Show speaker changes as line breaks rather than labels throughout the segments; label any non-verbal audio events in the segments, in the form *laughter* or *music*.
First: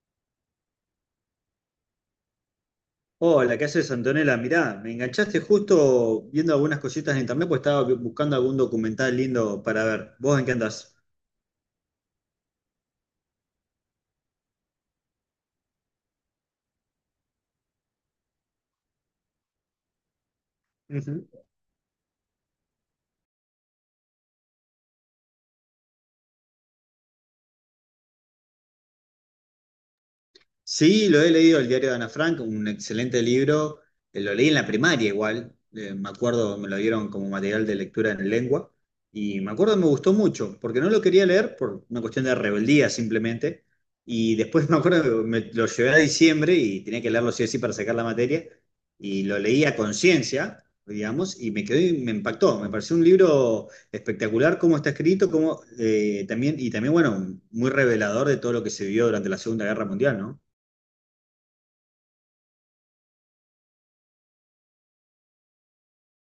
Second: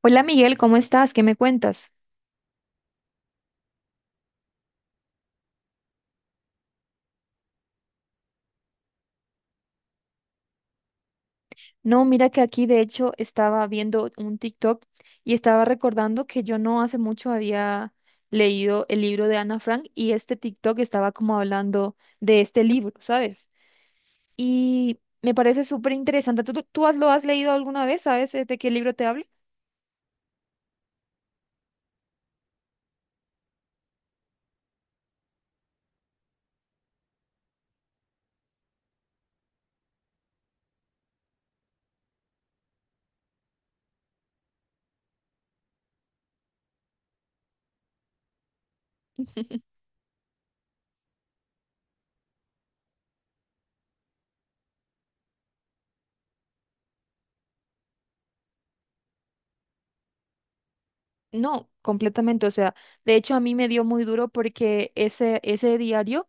Hola Miguel, ¿cómo estás? ¿Qué me cuentas?
Hola, ¿qué haces, Antonella? Mirá, me enganchaste justo viendo algunas cositas en internet, pues estaba buscando algún documental lindo para ver. ¿Vos en qué andás?
No, mira que aquí de hecho estaba viendo un TikTok y estaba recordando que yo no hace mucho había leído el libro de Ana Frank y este TikTok estaba como hablando de este libro, ¿sabes? Y me parece súper interesante. ¿Tú lo has leído alguna vez? ¿Sabes de qué libro te hablo?
Sí, lo he leído, el diario de Ana Frank, un excelente libro. Lo leí en la primaria igual, me acuerdo, me lo dieron como material de lectura en lengua y me acuerdo me gustó mucho, porque no lo quería leer por una cuestión de rebeldía simplemente. Y después *laughs* me acuerdo que me lo llevé a diciembre y tenía que leerlo sí o sí para sacar la materia y lo leí a conciencia, digamos, y me quedó, y me impactó. Me pareció un libro espectacular cómo está escrito, cómo, también, y también, bueno, muy revelador de todo lo que se vivió durante la Segunda Guerra Mundial, ¿no?
No, completamente. O sea, de hecho a mí me dio muy duro porque ese diario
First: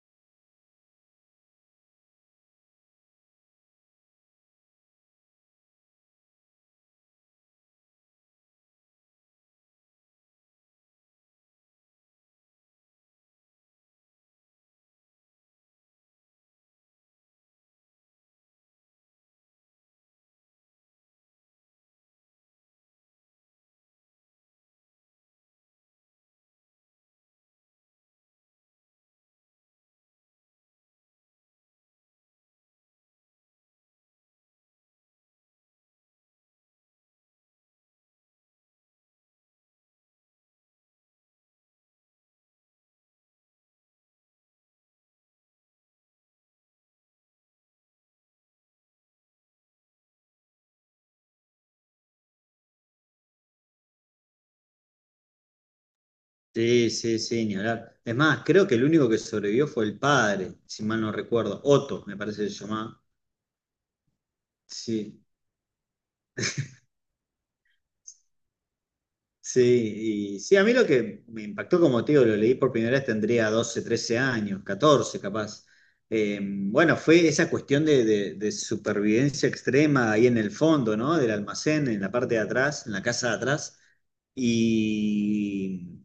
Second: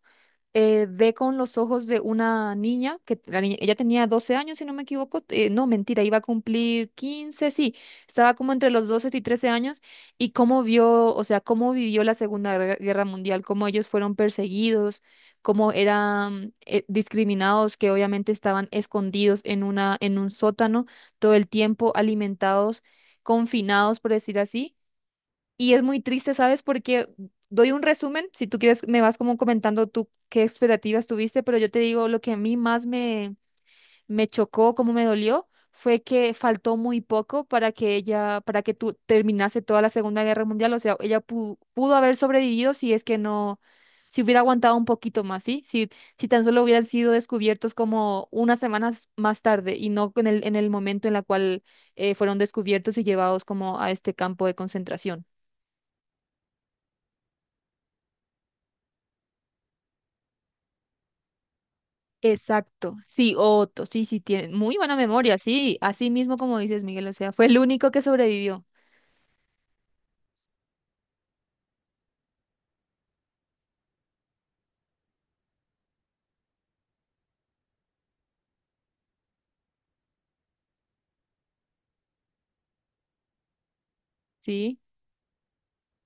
ve con los ojos de una niña, que ella tenía 12 años, si no me equivoco, no, mentira, iba a cumplir quince, sí, estaba como entre los 12 y 13 años, y cómo vio, o sea, cómo vivió la Segunda Guerra Mundial, cómo ellos fueron perseguidos, cómo eran discriminados, que obviamente estaban escondidos en en un sótano todo el tiempo, alimentados, confinados, por decir así, y es muy triste, ¿sabes? Porque doy un resumen, si tú quieres, me vas como comentando tú qué expectativas tuviste, pero yo te digo lo que a mí más me chocó, cómo me dolió, fue que faltó muy poco para que tú terminase toda la Segunda Guerra Mundial. O sea, ella pudo haber sobrevivido si es que si hubiera aguantado un poquito más, ¿sí? Si, si tan solo hubieran sido descubiertos como unas semanas más tarde y no en en el momento en la cual fueron descubiertos y llevados como a este campo de concentración.
Sí, sí, sí, ni hablar. Es más, creo que el único que sobrevivió fue el padre, si mal no recuerdo. Otto, me parece que se
Exacto,
llamaba.
sí, Otto, sí, sí, tiene muy buena
Sí.
memoria, sí, así mismo como dices, Miguel, o sea, fue el único que sobrevivió,
Sí, y sí, a mí lo que me impactó, como te digo, lo leí por primera vez, tendría 12 13 años, 14 capaz. Bueno, fue esa cuestión de, de supervivencia extrema ahí en el fondo, ¿no? Del almacén, en la parte de atrás, en la casa de atrás.
sí.
Y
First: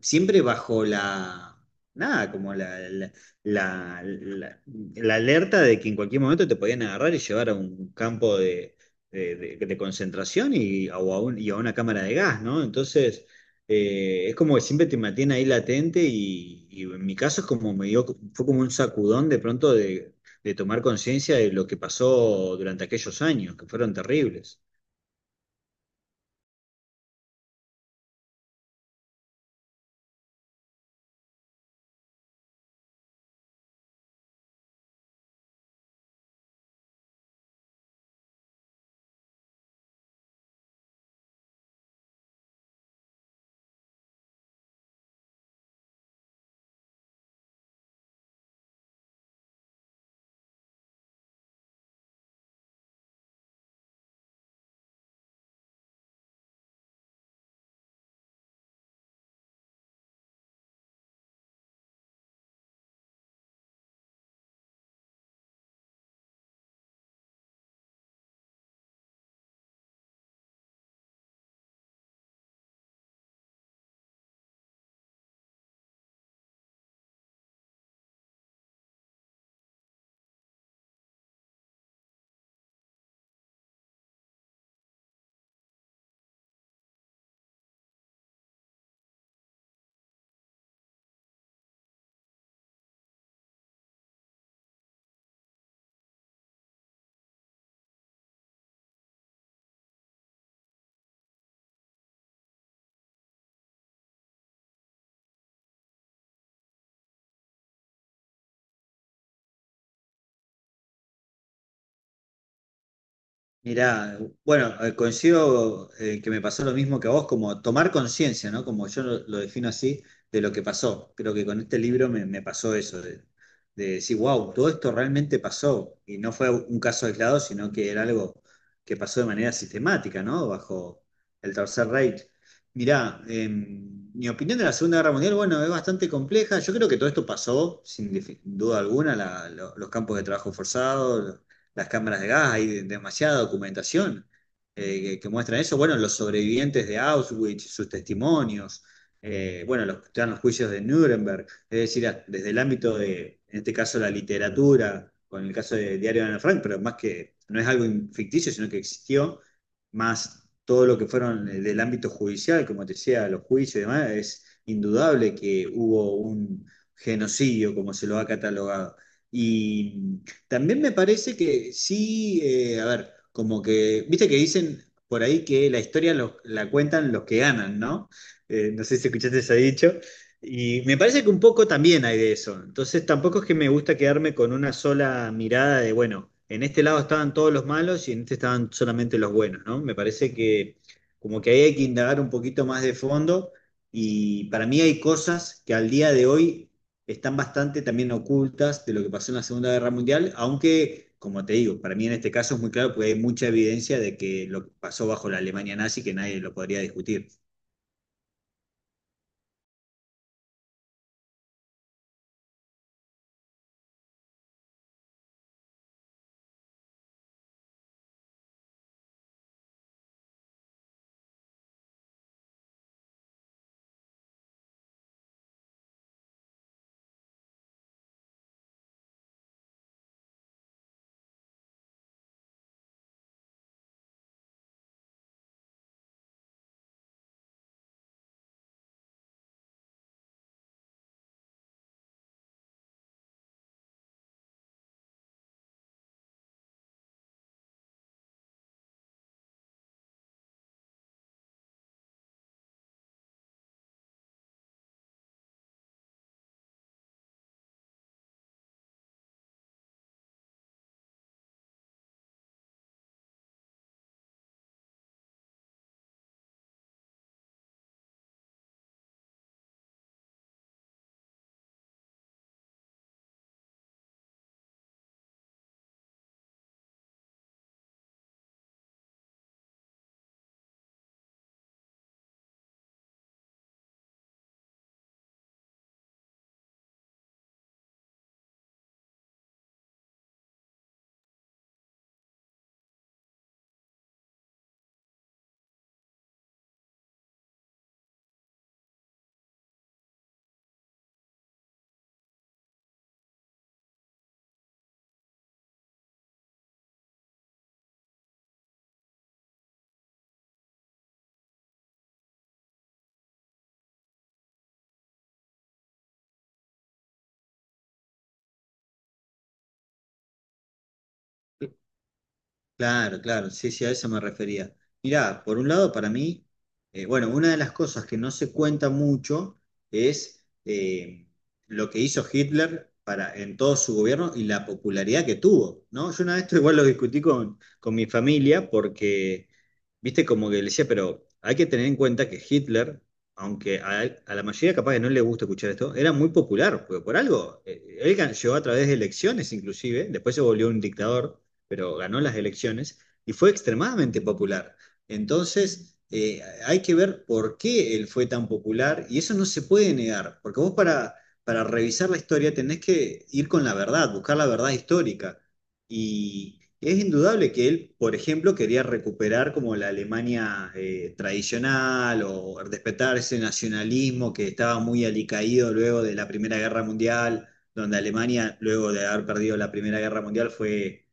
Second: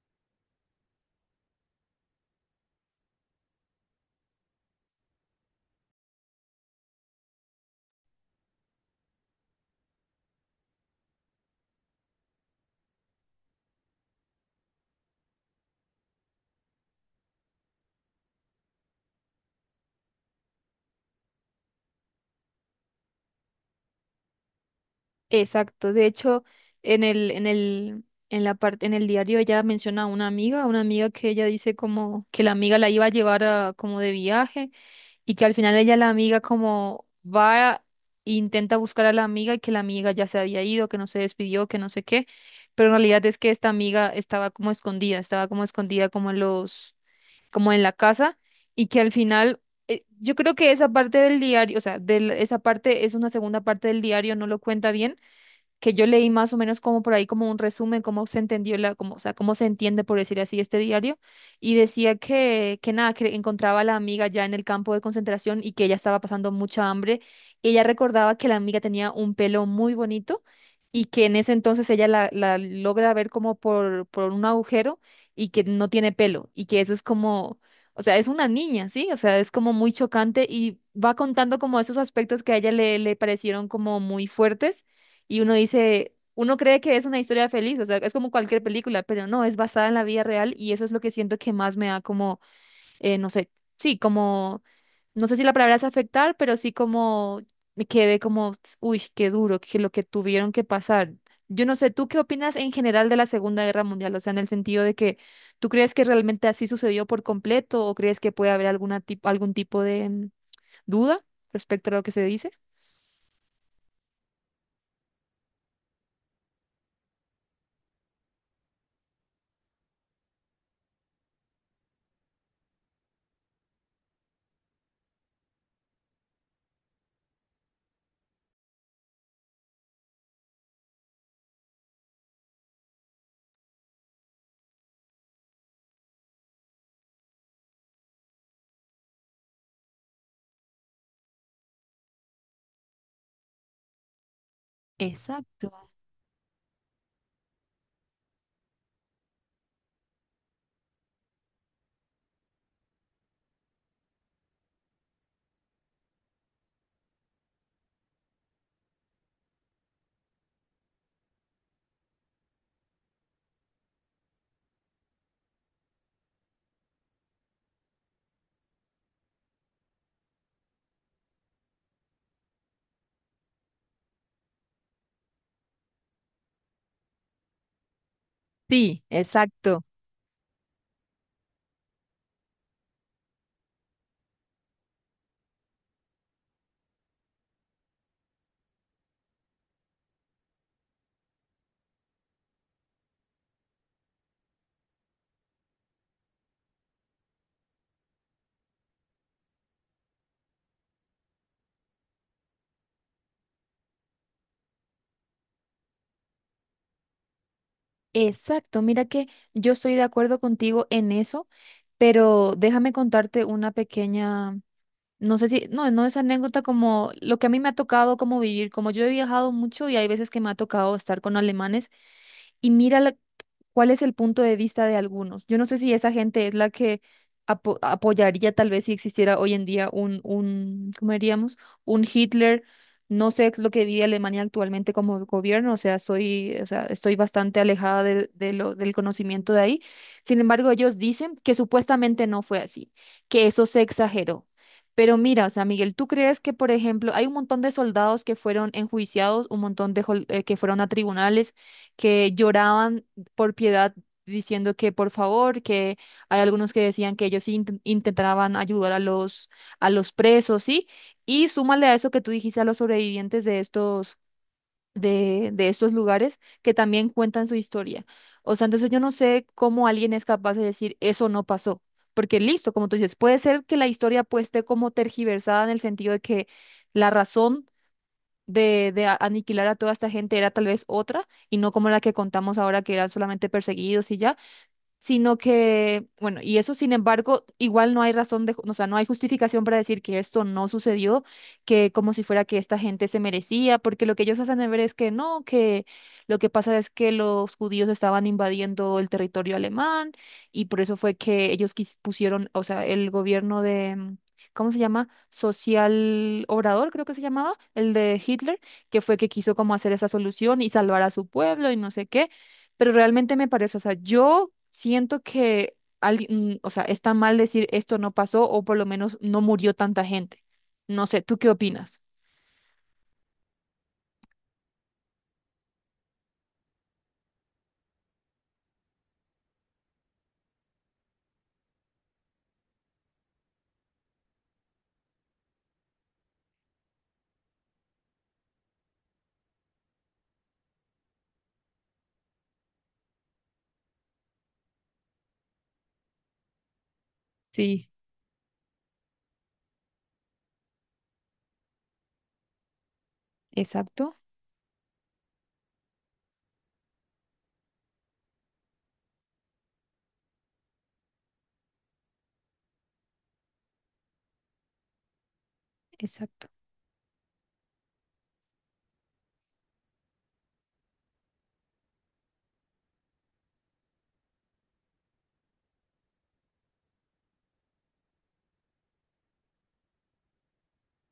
siempre bajo la, nada, como la- la- la alerta de que en cualquier momento te podían agarrar y llevar a un campo de de concentración y a, o a y a una cámara de gas, ¿no? Entonces, es como que siempre te mantiene ahí latente y en mi caso es como me dio, fue como un sacudón de pronto de tomar conciencia de lo que pasó durante aquellos años, que fueron terribles.
Exacto. De hecho, en el, en el, en la parte, en el diario ella menciona a una amiga que ella dice como que la amiga la iba a como de viaje y que al final ella la amiga como va e intenta buscar a la amiga y que la amiga ya se había ido, que no se despidió, que no sé qué. Pero en realidad es que esta amiga estaba como escondida como en los como en la casa, y que al final, yo creo que esa parte del diario, o sea, esa parte es una segunda parte del diario, no lo cuenta bien que yo leí más o menos como por ahí como un resumen, cómo se entendió la, como, o sea, cómo se entiende, por decir así, este diario, y decía que nada, que encontraba a la amiga ya en el campo de concentración y que ella estaba pasando mucha hambre. Ella recordaba que la amiga tenía un pelo muy bonito y que en ese entonces ella la logra ver como por un agujero y que no tiene pelo y que eso es como... O sea, es una niña, ¿sí? O sea, es como muy chocante y va contando como esos aspectos que a ella le parecieron como muy fuertes y uno dice, uno cree que es una historia feliz, o sea, es como cualquier película, pero no, es basada en la vida real y eso es lo que siento que más me da como, no sé, sí, como, no sé si la palabra es afectar, pero sí como me quedé como, uy, qué duro, que lo que tuvieron que pasar. Yo no sé, ¿tú qué opinas en general de la Segunda Guerra Mundial? O sea, en el sentido de que ¿tú crees que realmente así sucedió por completo o crees que puede haber alguna algún tipo de duda respecto a lo que se dice?
Mirá, bueno, coincido que me pasó lo mismo que a vos, como tomar conciencia, ¿no? Como yo lo defino así, de lo que pasó. Creo que con este libro me, me pasó eso, de decir, wow, todo esto realmente pasó. Y no fue un caso aislado, sino que era algo que pasó de manera sistemática, ¿no? Bajo el Tercer Reich. Mirá, mi opinión de la Segunda Guerra Mundial, bueno, es bastante compleja. Yo creo que todo esto pasó, sin duda alguna, los campos de trabajo forzados, las cámaras de gas, hay demasiada documentación que muestra eso.
Exacto.
Bueno, los sobrevivientes de Auschwitz, sus testimonios, bueno, los, están los juicios de Nuremberg, es decir, desde el ámbito de, en este caso, la literatura, con el caso del diario de Ana Frank, pero más que no es algo ficticio, sino que existió, más todo lo que fueron del ámbito judicial, como te decía, los juicios y demás, es indudable que hubo un genocidio, como se lo ha catalogado. Y también me parece que sí, a ver, como que, viste que dicen por ahí que la historia la cuentan los que ganan, ¿no? No sé
Sí,
si escuchaste ese
exacto.
dicho. Y me parece que un poco también hay de eso. Entonces tampoco es que me gusta quedarme con una sola mirada de, bueno, en este lado estaban todos los malos y en este estaban solamente los buenos, ¿no? Me parece que como que ahí hay que indagar un poquito más de fondo y para mí hay cosas que al día de hoy están bastante también ocultas de lo que pasó en la Segunda Guerra Mundial, aunque, como te digo, para mí en este caso es muy claro porque hay mucha evidencia de que lo que pasó bajo la Alemania nazi que nadie lo podría discutir.
Exacto, mira que yo estoy de acuerdo contigo en eso, pero déjame contarte una pequeña, no sé si, no, no es anécdota como lo que a mí me ha tocado como vivir, como yo he viajado mucho y hay veces que me ha tocado estar con alemanes y mira cuál es el punto de vista de algunos. Yo no sé si esa gente es la que apoyaría tal vez si existiera hoy en día un, ¿cómo diríamos? Un Hitler. No sé es lo que vive Alemania actualmente como gobierno, o sea, soy, o sea, estoy bastante alejada de lo, del conocimiento de ahí. Sin embargo, ellos dicen que supuestamente no fue así, que eso se exageró. Pero mira, o sea, Miguel, ¿tú crees que, por ejemplo, hay un montón de soldados que fueron enjuiciados, un montón de que fueron a tribunales? Que lloraban por piedad diciendo que por favor, que hay algunos que decían que ellos sí intentaban ayudar a a los presos, ¿sí? Y súmale a eso que tú dijiste a los sobrevivientes de de estos lugares que también cuentan su historia. O sea, entonces yo no sé cómo alguien es capaz de decir eso no pasó. Porque listo, como tú dices, puede ser que la historia pues esté como tergiversada en el sentido de que la razón aniquilar a toda esta gente era tal vez otra y no como la que contamos ahora que eran solamente perseguidos y ya, sino que, bueno, y eso sin embargo, igual no hay razón o sea, no hay justificación para decir que esto no sucedió, que como si fuera que esta gente se merecía, porque lo que ellos hacen de ver es que no, que lo que pasa es que los judíos estaban invadiendo el territorio alemán y por eso fue que ellos pusieron, o sea, el gobierno de... ¿cómo se llama? Social Obrador, creo que se llamaba, el de Hitler, que fue que quiso como hacer esa solución y salvar a su pueblo y no sé qué, pero realmente me parece, o sea, yo siento que alguien, o sea, está mal decir esto no pasó o por lo menos no murió tanta gente. No sé, ¿tú qué opinas?
Claro, claro, sí, sí, a eso me refería. Mirá, por un lado, para mí, bueno, una de las cosas que no se cuenta mucho es lo que hizo Hitler para, en todo su gobierno y la popularidad que tuvo, ¿no? Yo una vez esto igual lo discutí con mi familia porque, viste, como que le decía, pero hay que tener en cuenta que Hitler, aunque a la mayoría capaz que no le gusta escuchar esto, era muy popular, porque por algo,
Sí,
él llegó a través de elecciones inclusive, después se volvió un dictador pero ganó las elecciones y fue
exacto,
extremadamente popular. Entonces, hay que ver por qué él fue tan popular y eso no se puede negar, porque vos para revisar la historia tenés que ir con la verdad, buscar la verdad histórica.
exacto,
Y es indudable que él, por ejemplo, quería recuperar como la Alemania tradicional o respetar ese nacionalismo que estaba muy alicaído luego de la Primera Guerra Mundial, donde Alemania, luego de haber perdido la Primera Guerra Mundial, fue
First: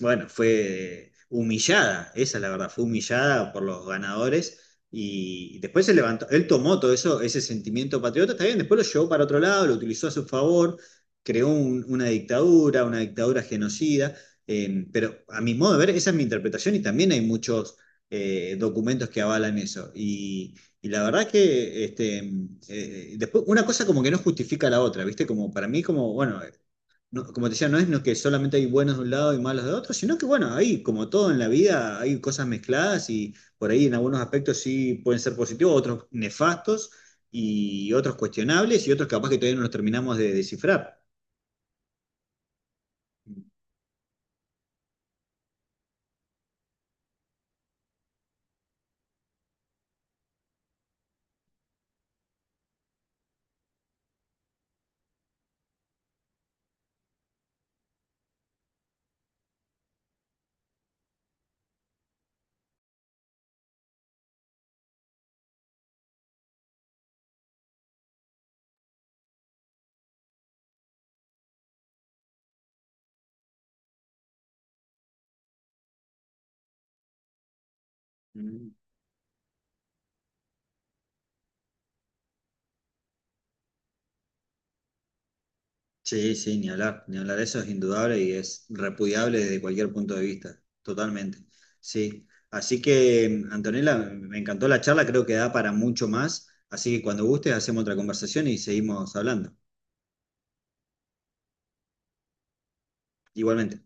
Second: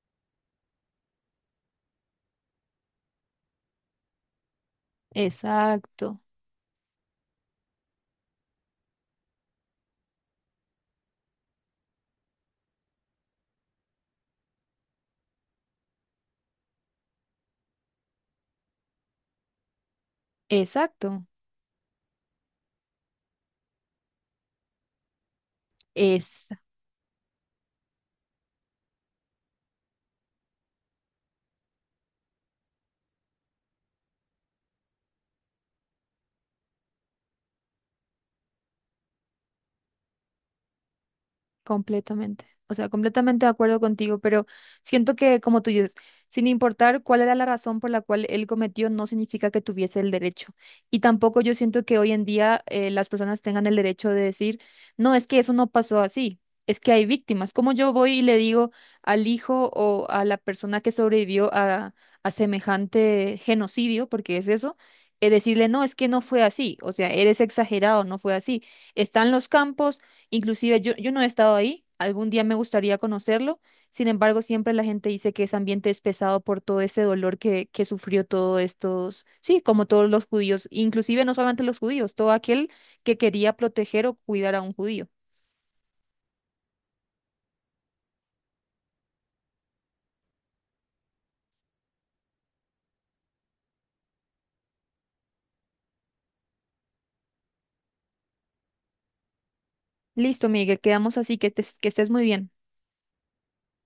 bueno, fue humillada, esa es la verdad, fue humillada por los ganadores y después se
exacto,
levantó, él tomó todo eso, ese sentimiento patriota, está bien, después lo llevó para otro lado, lo utilizó a su favor, creó una dictadura genocida, pero a mi modo de ver, esa es mi interpretación y también hay muchos documentos que avalan eso. Y la
exacto.
verdad que este, después, una cosa como que no justifica la otra, ¿viste? Como para mí, como, bueno, como te decía, no es no que solamente hay buenos de un lado y malos de otro, sino que bueno, hay como todo en la vida, hay cosas mezcladas y por ahí en algunos aspectos sí pueden ser positivos, otros nefastos y otros cuestionables y otros capaz que todavía no los terminamos de descifrar.
Completamente. O sea, completamente de acuerdo contigo, pero siento que, como tú dices, sin importar cuál era la razón por la cual él cometió, no significa que tuviese el derecho. Y tampoco yo siento que hoy en día las personas tengan el derecho de decir, no, es que eso no pasó así, es que hay víctimas. Como yo voy y le digo al hijo o a la persona que sobrevivió a semejante genocidio, porque es eso, decirle, no, es que no fue así, o sea, eres exagerado, no fue así. Están los campos. Inclusive yo no he estado ahí, algún día me gustaría conocerlo, sin embargo siempre la gente dice que ese ambiente es pesado por todo ese dolor que sufrió todos
Mm.
estos, sí, como todos los judíos, inclusive no solamente los judíos, todo aquel que quería proteger o cuidar a un judío.
Sí, sí, ni hablar, ni hablar, eso es indudable y es repudiable desde cualquier punto de vista, totalmente. Sí, así que Antonella, me encantó la charla, creo que da para mucho más, así que cuando gustes hacemos otra conversación y seguimos hablando.
Listo, Miguel, quedamos así, que estés muy bien.
Igualmente.